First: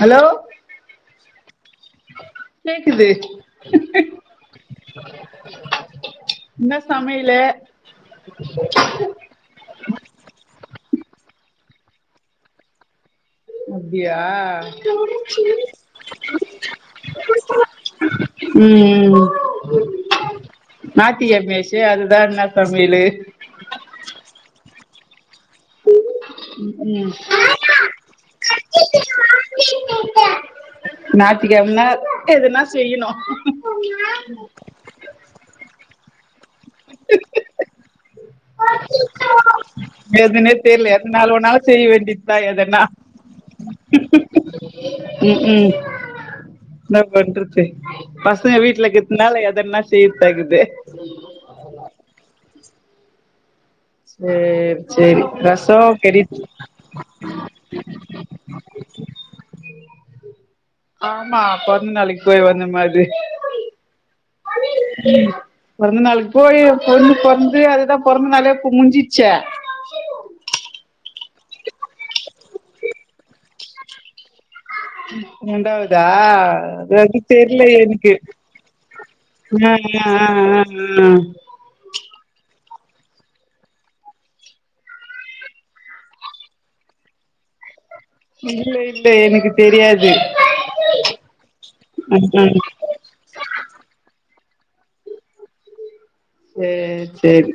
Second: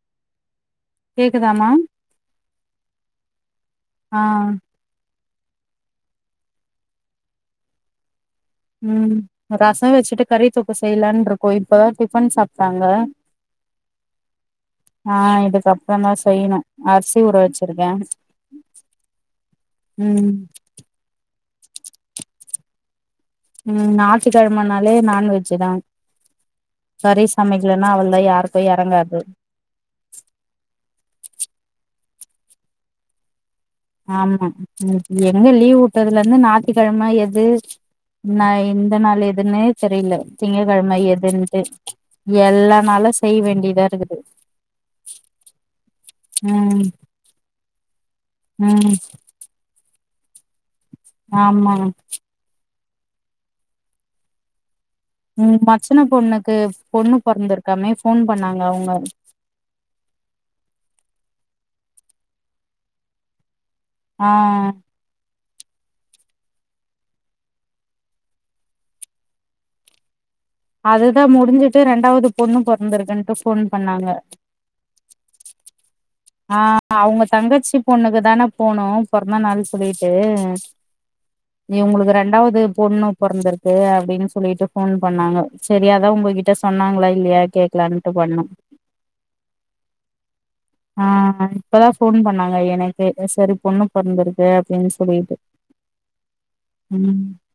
hello கேக்குதாமா கேக்குது ஆ இன்னா சமைய்லு ம் ரசோ வச்சுட்டு கறி தொக்கு செய்யலான்னு இருக்கோ இப்பதா டிபன் சாப்டாங்க அப்படியா ஆ இதுக்கப்பறோ தா செய்யிணு அர்சி ஊற வச்சிருக்கே ம் ம் ம் ம் ஞாத்திக்கெழமையாச்சே அதுதா இன்னா சமையலு ம் ஞாத்திக்கெழமனாலே நான்வெ ஜ்ஜி தா ம் கறி சமைக்கலன்னா அவ்ளதா யாருக்கு இறங்காது ஞாத்திக்கெழம்னா எதுனா செய்யணு ஆமா ம் எங்க லீவ் உட்டதுலருந்து ஞாத்திக்கெழம எது நா இந்த நாள் எதுன்னு தெரியில எதுனே திங்க தெரியல கெழம எதனால எதுன்ட்டு ஒன்னாலும் செய்ய வேண்டியதுதான் எல்லா எதனா நாளு செய்ய வேண்டியதா இருக்குது ம் ம்ஹ்ம் [unintelligible] பண்றது பசங்க வீட்டுல ம் இருக்குறதுனால எதல்லா செய்யதாக்குது ஆமாங்க செர் செரி ம் ரசோ மச்சின கறிச் பொண்ணுக்கு பொண்ணு பொறந்திருக்காமே ஃபோன் பண்ணாங்க அவுங்க ஆமா பொறந்தநாளைக்கி போய் வந்தமே அது ஆ பொறந்த நாளைக்கு போய் பொண்ணு பொறந்து அதுதா பொறந்த நாளே முடிஞ்சிச்சே [inaudible] அதுதா முடிஞ்சிட்டு ரெண்டாவது பொண்ணு பொறந்துருக்குண்டு ஃபோன் பண்ணாங்க ம் ரெண்டாவத் தா ஆ இதுவரைக்கு அவங்க தெரில தங்கச்சி எனக்கு பொண்ணுக்கு தான போனோ பொறந்த நாள் ஆ ஆ ஆ ஆ ம் இவுங்களுக்கு ரெண்டாவது பொண்ணு பொறந்திருக்கு அப்டின்னு சொல்லிட்டு ஃபோன் பண்ணாங்க செரி அதா உங்ககிட்ட சொன்னாங்ளா இல்லையா கேக்லானு இல்ல இல்ல எனக்கு தெரியாது ஆ இப்பதா ஃபோன் பண்ணாங்க எனக்கு சரி பொண்ணு பொறந்துர்க்கு அப்டின் சொல்லிட்டு சேரி ம் சேரி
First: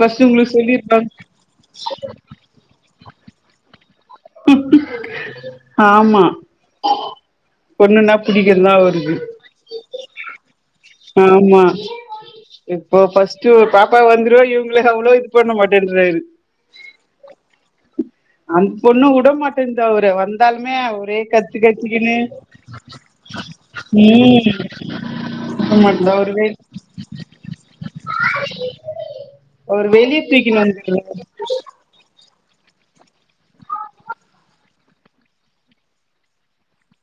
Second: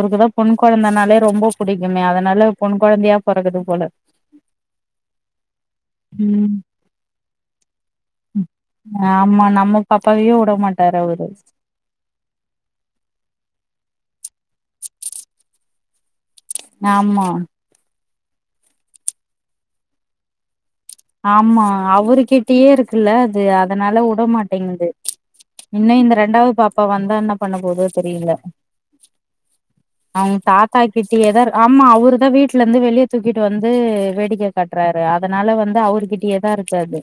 ஃபஸ்ட்டு பொண் உங்களுக்கு சொல்லிருப்பாங்க கொழந்தனாலே ரொம்ப புடிக்குமே அதனால பொண் கொழந்தையா பொறக்குது போல ஆமா ம் பொண்ணுன்னா புடிக்குல அவருக்கு ஆமா நம்ம பாப்பாவையே உட மாட்டாரு அவரு ஆமா இப்போ ஃபர்ஸ்ட் ஒர் பாப்பா வந்துடுவ இவ்ங்ளே அவ்ளோ இது பண்ண மாட்டேன்றாரு ஆமா அந்த் பொண்ணு உடமாட்டேந்து அவர வந்தாலுமே ஒரே கத்து ஆமா கத்திக்கின்னு அவரு கிட்டயே இருக்குல்ல அது அதனால ம் உடமாட்டேங்து இன்னு உடமாட்டுது இந்த அவரு வெ ரெண்டாவ்து பாப்பா வந்தா என்ன பண்ண போதோ தெரில அவரு வெளிய அவங் தூக்கினு தாத்தா வந்துர்றாரு கிட்டயேதாருக் ஆமா அவரு தா வீட்லருந்து வெளிய தூக்கிட்டு வந்து வேடிக்க காட்டுறாரு அதனால வந் அவருகிட்டயேதா இருக்கு அது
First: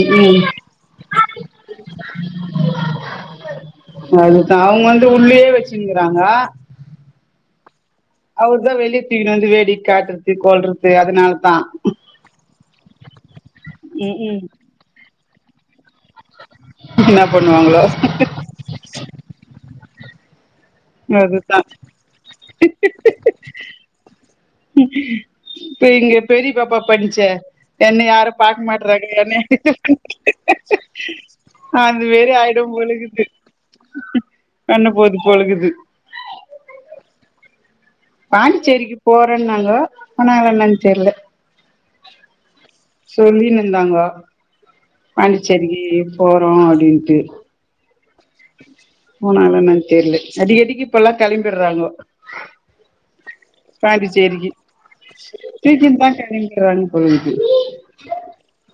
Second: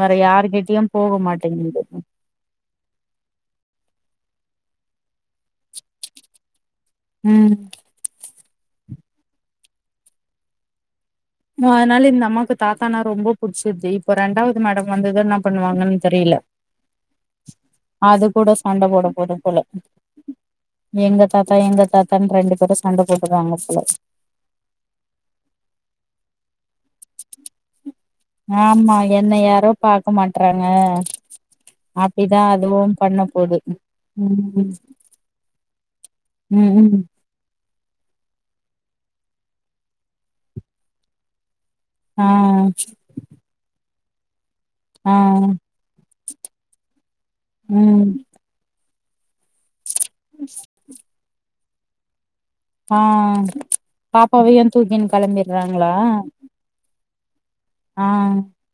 வேற ம் யாருகிட்டயு போக மாட்டேங்குது அதுதா அவங்க வந்து உள்ளயே வச்சின்னுகிறாங்க ம் அவர் தா வெளிய தூக்கின்னு வந்து வேடிக் காட்டுறது கொல்றது அதனால நோ அதனால இந்த அம்மாக்கு தாத்தானா ரொம்ப புடிச்சிருது இப்ப ம் ம் ரெண்டாவது மேடம் வந்தது என்னா பண்ணுவாங்கன் தெரில என்னா பண்ணுவாங்களோ அது கூட சண்டை போட போது போல எங்க தாத்தா அதுதா எங்க தாத்தான் ரெண்டு பேரு சண்ட போட்டுக்குவாங்க போல பெரிய பெரிய பாப்பா பன்ச்சே என்ன யாரு ஆமா பாக்கமாட்ராங்க என்ன என்னைய யாரோ பாக்க மாட்றாங்க அந் மாரி அப்டிதா ஆய்டு அதுவும் பண்ண போலக்குது போது ம் பண்ண போது பொழுகுது ம் ம் பாண்டிச்சேரிக்கு போறேன்னாங்கோ போனாங்லா என்னன் தெர்ல ஆ சொல்லினுந்தாங்கோ ஆ பாண்டிச்சேரிக்கு போறோ அப்டின்ட்டு ம் போனாங்லா என்னன் தெரில அடிக்கடிக்கு இப்பலா கெளம்பிட்றாங்கோ ஆ பாண்டிச்சேரிக்கு பாப்பாவையு தூக்கின் கெளம்பிட்றாங்களா போறேன் போயிர்து ஆ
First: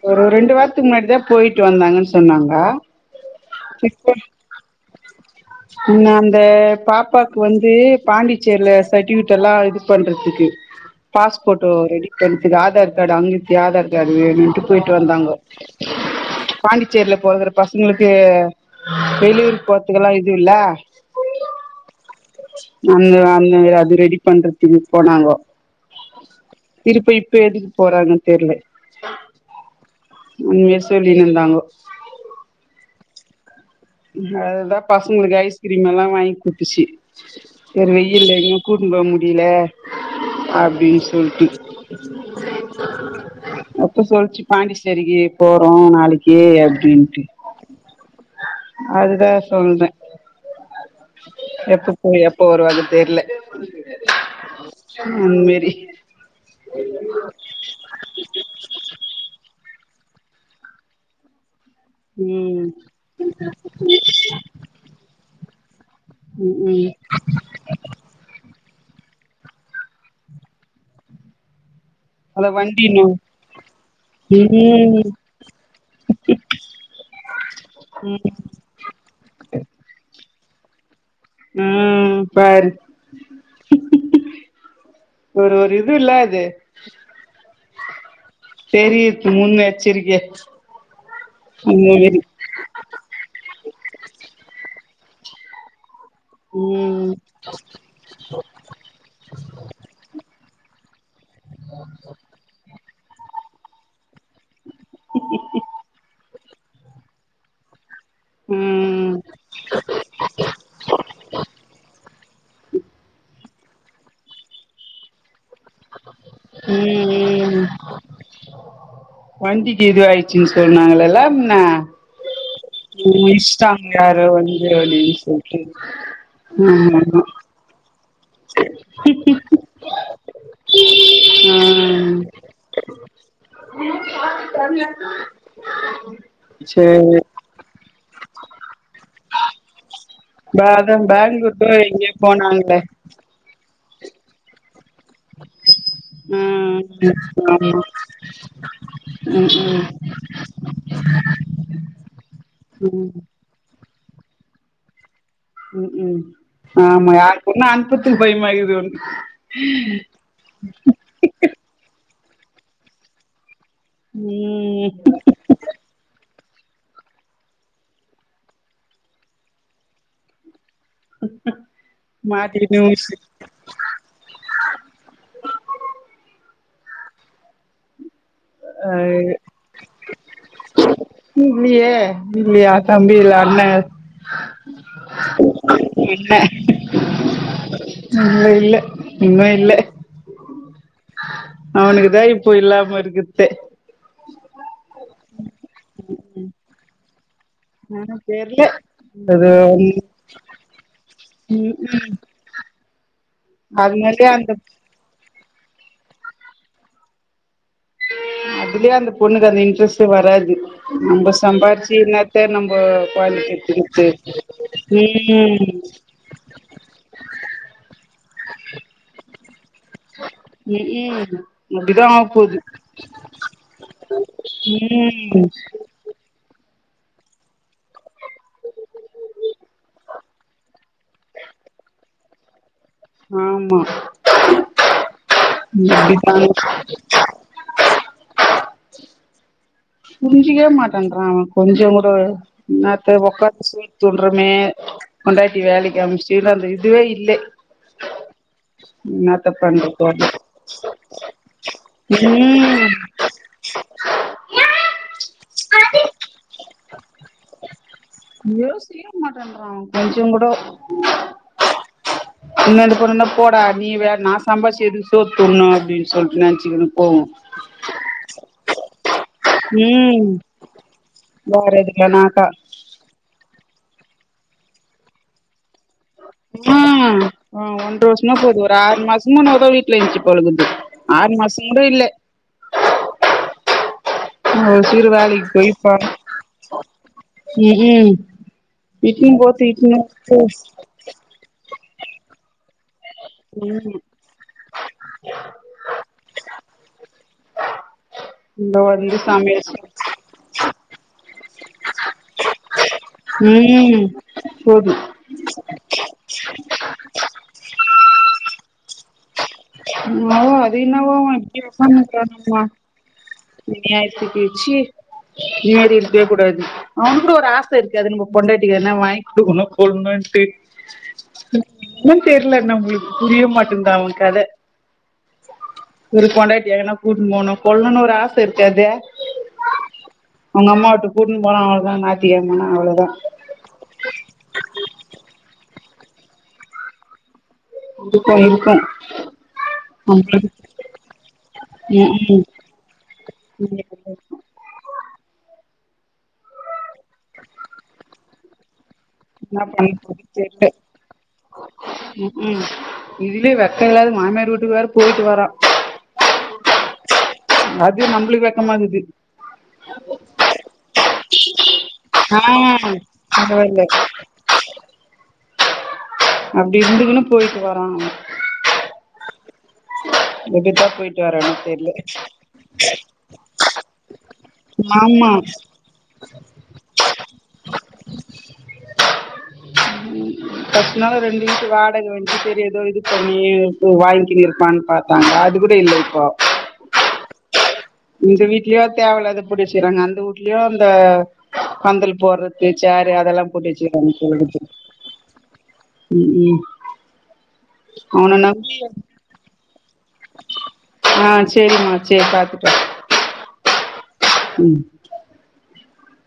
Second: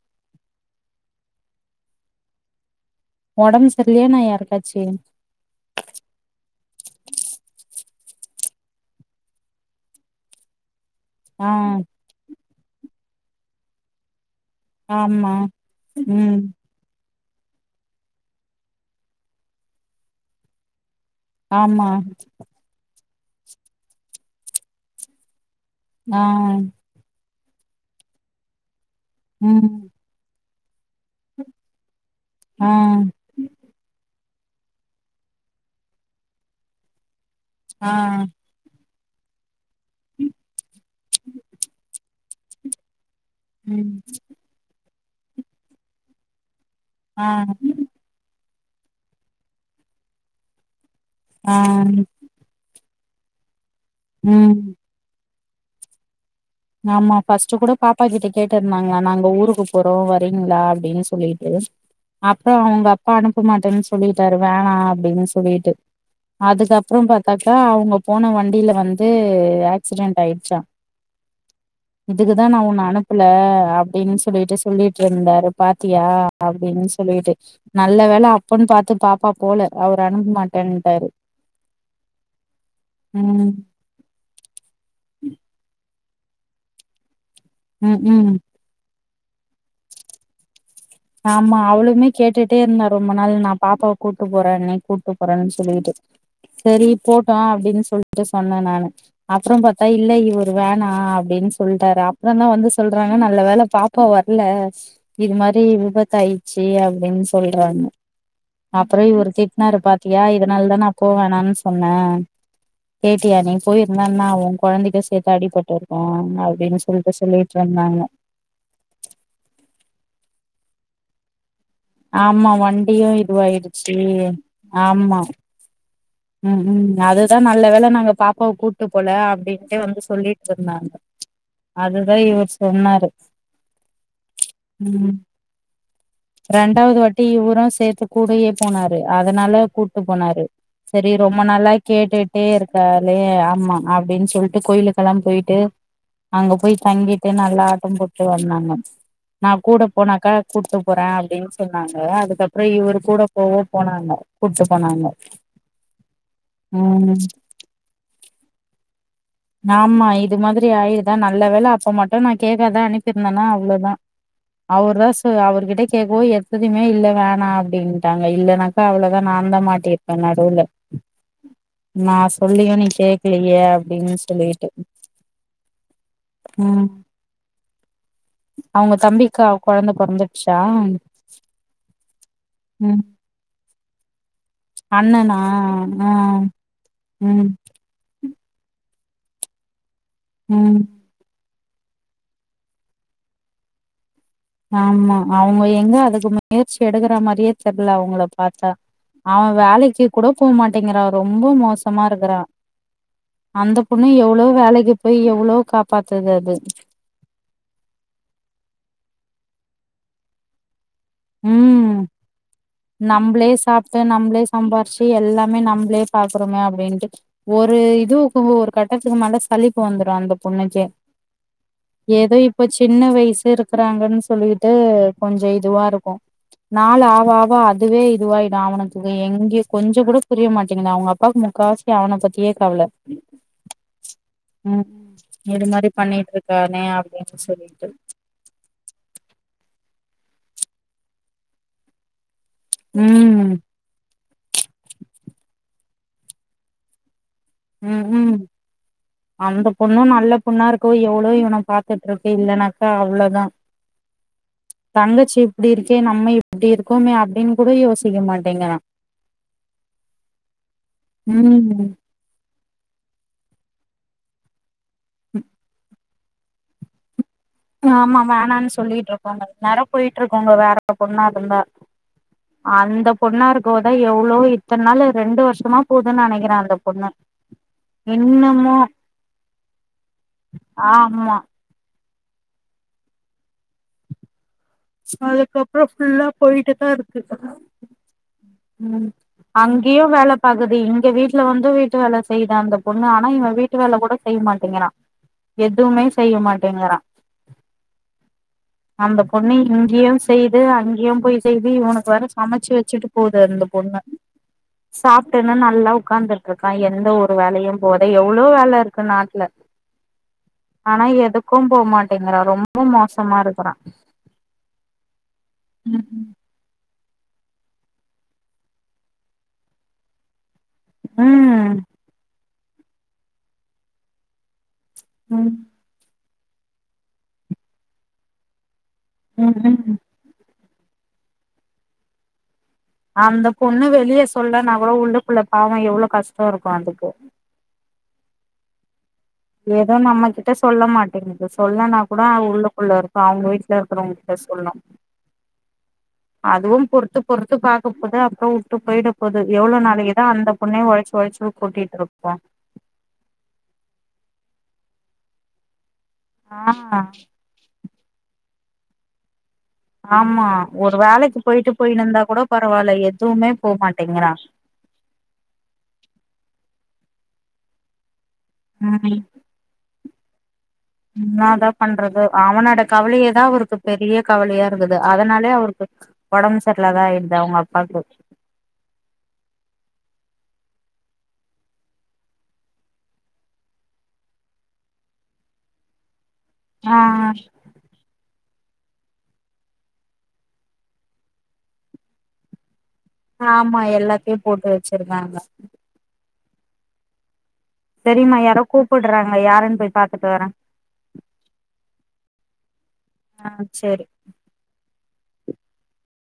போறோ ரெண்டு வார்த்க்கு முன்னாடிதா போய்ட்டு வந்தாங்கன் சொன்னாங்க உடம்பு சரியில்லயா எனா யாருக்காச்சு முன்ன அந்த பாப்பாக்கு வந்து பாண்டிச்சேர்ல சட்டிவிட்டலா இது பண்றதுக்கு ஆ பாஸ்போர்டோ ரெடிபன்துக்கு ஆதார் கார்டு அங்கித் ஆதார் கார்டு வேணுன்ட்டு போய்ட்டு ஆமா வந்தாங்கோ ம் பாண்டிச்சேரில பொறக்குற பசங்ளுக்கு வெளியூர் போர்த்துக்லா இது இல்ல ஆமா அந்த அந்த அது ரெடி பண்றத்துக்கு போனாங்கோ நான் திருப்ப இப்ப எதுக்கு போறாங்கன் தெர்ல ம் முன்னயே சொல்லின் இருந்தாங்கோ ஆ அதுதா பசங்களுக்கு ஐஸ்கிரீம் எல்லா வாங்கி குடித்துச்சி வேற ஆ வெயில் எங்கேயு கூட்டுன்னு போ முடில அப்டின் சொல்ட்டு ம் அப்ப சொல்ச்சு பாண்டிச்சேரிக்கு போறோ நாளைக்கி அப்டின்ட்டு அ ம் அதுதா சொல்றே ஆ எப்ப போய் எப்ப வருவாருன் தெர்ல ம் அந்மேரி ஆமா ஃபஸ்ட்டு கூட பாப் பா கிட்ட கேட்டிருந்தாங்கலா நாங்க ஊருக்கு போறோ வரீங்ளா அப்டின்னு சொல்லீட்டு அப்புற ம் அவுங்கப்பா அனுப்ப மாட்டன் சொல்லிட்டாரு வேணா அப்டினு சொல்லீட்டு ம் ம் அதுக்கப்புற பாத்தாக்கா அவுங்க போன வண்டில வந்து ஆக்சிடென்ட் ஆயிடுச்சா இதுக்குதா அத நா உன்ன வண்டினு அனுப்புல அப்டின் சொல்லிட்டு சொல்லிட்டு ம் இருந்தாரு பாத்தியா அப்டின் சொல்லிட்டு நல்ல வேல ம் அப்பன் பாத்து பாப்பா போல அவரு அனுப்ப மாட்டன்ட்டாரு ம் பாரு ம் ஒரு ஒரு இதுல்ல அது ம் ம் செரி இப் முன்னெச்சரிக்க ஆமா அவுளுமே கேட்டுட் ட்டே இருந்தா ரொம்ப நாள் நா பாப்பாவ கூட்டு போறேங்க கூட்டு போறங்க சொல்லிகிட்டு சேரி ம் போட்டு அப்டின் சொல் ட்டு சொன்ன நானு அப்றோ பாத்தா இல்ல இவரு வேணா அப்டின் சொல்ட்டாரா அப்றந்தா வந்து சொல்றாங்க நல்ல வேல பாப்பா வர்ல இது மாரி கட்டாயிச்சு அப்டின் சொல்றாங்க ம் அப்றோ ம் இவுரு திட்னாரு பாத்தியா இதனால்தா நா போ வேணானு சொன்னே கேட்டியா நீ போயிர்ந்தா என்ன ஆவு கொழந்தைக்கு சேத்து அடிபட் டுருக்கு அப்டினு சொல்ட்டு ம் சொல்லீட்ருந்தாங்க வண்டிக்கு இதுவாயிட்ச்சுன் சொன்னாங்கல்லலேம்மா ஆமா வன் முழிச்சிட்டாங்க யாரோ வந்து அப்டின் ஆமா சொல்ட்டு ம் ஆமா ம் ஆமா அதுதா நல்ல வேல நாங்க பாப் பாவ கூட்டு போல அப்டின்ட்டு வந்து சொல்லிட்ருந்தாங்க அது தா ம் இவர் சொன்னாரு ம் ரெண்டாவுது சேரி வாட்டி இவரு சேத்து கூடயே போனாரு அதனால கூட்டு போனாரு அதா செரி ரொம்ப பேங்களூர்க்கு நாளா எங்கயோ கேட்டுட்டே போனாங்களே இருக்காலே ஆமா அப்டின் சொல்ட்டு கோயிலுக்கெல்லா போய் ட்டு அங்க போய் ம் தங்கிட்டு நல்லா ஆமா ஆட்டம் போட்டு வந்தாங்க ம் நா கூட போனாக்கா கூட்டு போறே அப்டின் சொன்னாங்க அதுக்கப்றோ இவரு ம் ம் கூட ப்பவோ போனாங்க கூட்டு போனாங்க ம் ம் ஆமா ம் யார் கூடான அனுப்றதுக்கு பயமா இர்க்குது வந்து ஆமா இது மாதிரி ஆயிருதா நல்ல வேல அப்ப மட்டு நா கேக்காதா அனுப்பிருந்தன்னா அவ்ளோதா ம் அவரு தா சொ அவர்கிட்ட கேக்கவோ எத்திதுமே இல்ல வேணா அப்டின்ட்டாங்க இல்லன்னா க்கா அவ்ளதா நாந்தா மாட்டிருப்பே நடுல நா சொல்லியு மாட்டிக்கிட்டு நீ முழிச்சு கேக்கல யே அப்டின் சொல்லீட்டு ம் அவுங்க ஆ தம்பிக்கா கொழந்த பொறந்துடுச்சா இன்னு இல்லயே இல்லயா ம் தம்பி இல்ல அண்ண அண்ணனா ஆ இல்ல ம் இல்ல இல்ல இன்னு இல்ல ம் அவனுக்குதா இப்போ இல்லாம இருக்குறதே ஆமா அவுங்க எங்க அதுக்கு முயற்சி எடுக்குற மாரியே தெர்ல ஆ அவுங்கள தெர்ல பாத்தா அவ அது வேலைக்கு கூட போ மாட்டேங்கிறா ரொம்ப ம் மோசமா ம் இருக்கிறா அந்த பொண்ணு அதனாலயே எவ்ளோ அந்த வேலைக்கு போய் எவ்ளோ காப்பாத்துது அது அதுலயே அந்த பொண்ணுக்கு அந்த இன்ட்ரெஸ்ட்டே வராது நம்ப ம் சம்பாறிச்சு என்னத்தா நம்ப கொழந்த நம்பளே சாப்ட்டு பெத்துக்கிட்டு நம்பளே சம்பாரிச்சு எல்லாமே ம் நம்பளே பாக்குறோமே அப்டின்ட்டு ஒரு இது ஒரு கட்டத்துக்கு மேல சலிப்பு வந்துரு அந்த பொண்ணுக்கே ம்ஹும் அப்டிதா ஏதோ ஆவப்போது இப்ப சின்ன வயசு இருக்கிறாங்கன்னு சொல்லிட்டு ம் கொஞ்சோ இதுவா இருக் கு நாள் ஆவ ஆவா அதுவே இதுவாயிடு அவனுக்கு எங்கயு கொஞ்சோ கூட புரியமாட்டீங்கிது அவுங்க அப்பாவுக்கு முக்காவாசி அவன பத்தியே கவல ஆமா ம் இது மாரி பண்ணிட்டு அப்டிதா இருக்கானே அப்டின்னு சொல்லிட்டு புரிஞ்சிக்கவே மாட்டான்றா அவ கொஞ்சோ கூட என்னத்த உக்கார ம் வச்சி துன்றோமே பொண்டாட்டிய வேலைக்கு அம்ச்சிட்டு அந்த இதுவே இல்ல ம் ம் என்னாத்த அந்த பொண்ணு பண்றது நல்ல அத பொண்ணா இருக்கவு எவ்ளோ இவன பாத்துட்டு இருக்கு ம் இல்லனாக்கா அவ்ளோதா தங்கச்சி இப்படிருக்கே நம்ம இப்டி இருக்கோமே அப்டின்னு கூட யோச யோசிக்கவே மாட்டன்றா அவன் கொஞ்சோ கூடு ம் ம் இன்னு எந்த பொண்ணுனா போடா நீ வேற நா சம்பார்ச்சி எதுக்கு சோர் துண்ணோ அப்டின்னு சொல் நெனச்சுக்குனு போவு ஆமா வேணானு சொல்லிட்டு இருக்கோங்க இன்னரோ போயிட்டு ம் இருக்கோங்க வேற ஒரு பொண்ணா இருந்தா வேற எதுக்குலனாக்கா அந்த பொண்ணா இருக்கவோதா எவ்ளோ இத்தன் நாளு ரெண்டு வருஷமா போது நனைக்கற அ அ ஒன்ற வருஷமா போவுது ஒரு ஆறு மாசமா என்னவோ தா வீட்ல இருந்துச்சு போல இக்குது ஆமா முடியில ஒ சோ அதுக்கப்புறோ ஃபுல்லா போயிட்டேதா இருக்கு ம் ம் ம் இட்டுன்னு போத்து இட்டுன்னு அங்கயு வேல போ பாக்குது இங்க வீட் ல வந்து வீட்டு வேல செய்யுது அந்த பொண்ணு ஆனா இவன் வீட்டு ம் வேல கூட செய் மாட்டேங்கிறான் எதுவுமே செய்ய மாட்டேங்கிறா இந்த வந்து அந்த பொண்ணு சமையல் செய் இங்கேயு செய்து அங்கேயும் போய் செய்து இவனுக்கு வேற சமைச்சு வச்சுட்டு போது அந்த பொண்ணு ம் போதும் சாப் ட்டுன்னு நல்லா உக்காந்துட்டு இருக்கா எந்த ஒரு வேலையு போவாத எவ்ளோ வேல இருக்கு நாட்ல என்னவோ அது என்னவோ அவன் இப்டி மாட்டேங்கிறா ஒக்காந்துருக்கான் ரொம்ப மோசமா இருக்குறா அநியாயத்துக்கு ச்சீ இது மாரி இருக்கவே ம் கூடாது அவுனுக்கு கூட ஒரு ஆச இருக்காது நம்ப பொண்டாட்டிக்கு எதுனா வாங்கி குடுக்கணு கொள்னுட்டு அ இன்னு தெர்ல நம்மளுக்கு புரிய மாட்டேங்குது அவுங்க கட ம் ஒரு பொண்டாட்டிய எங்கனா கூட்டுனு போணு கொள்னோன்னு ஒரு ஆச இருக்காது ம் ம் அவுங்க அம்மா வூட்டுக்கு கூட்டுனு போனா நல்லாருக்கு நாய்த்தி கெழம அவ்ளோதா அந்த பொண்ணு வெளிய சொல்லனா கூட உள்ளுக்குள்ள பாவோ எவ்ளோ கஷ்டோ இருக்கு அதுக்கு இதுக்கு இதுக்கு ஏதோ நம்ம கிட்ட சொல்ல மாட்டேங்குது சொல்லனா கூட ம் உள்ளுக்குள்ள இருக்கு அவுங்க ம் வீட்ல இருக்கறவங்க ட சொல்னு அதுவு பொறுத்து பொறுத்து பாக்க போது அப்றோ வுட்டு போய்டு போது என்ன எவ்ளோ பண்ண போது நாளைக்குதா அந்த தெரியல பொண்ணே ஒழச்சு ஒழச்சு கொட்டிட்ருக்கு ம் ம் இதுலயே வெக்க இல்லாத மாமியார் வீட்டுக்கு வேற போயிட்டு வரா ஆ அது நம்பலுக்கு வெக்கமா இருக்குது ஆமா ஒரு வேலைக்கு போயிட்டு போய்னுந்தா கூட ஆ பரவால்ல எதுமே பரவால்ல போமாட்டேங்குரா அப்டி இருந்துக்குன்னு போயிட்டு வரா ம் ம் எப்டி பாத் என்னாதா பண்றதோ அவனோட கவலயேதா அவருக்கு பெரிய கவலயா இருக்குது ஆமா அதனாலே அவருக்கு ஒடம்பு சரிலாத ஆயிருது அவுங்க அப்பாக்கு ஃபஸ்டுனாது ரெண்டு வீட்டு வாடக வன்ச்சு சரி எதோ இது பண்ணி வாங்கினு இரு க்லான் பாத்தாங்க அது கூட இல்ல இப்போ ஆ ஆ இந்த வீட்லியு தேவலாத இப்டி செய்றாங்க அந்த வூட்லியு அந்த பந்தல் போடுற இந்த சேரு அதல்லா போட்டு ஆமா வச்சுருகாங்க எல்லாத்தையு போல்ருக்கு போட்டு வச்சிருக்காங்க ம் ம் செரி நா அவன யாரோ நம்பி கூப்புட்றாங்க யாருன் போய் பாத்துட்டு வரே ஆ சேரிம்மா சேரி பாத்துட்டு வா ஆ சேரி ம்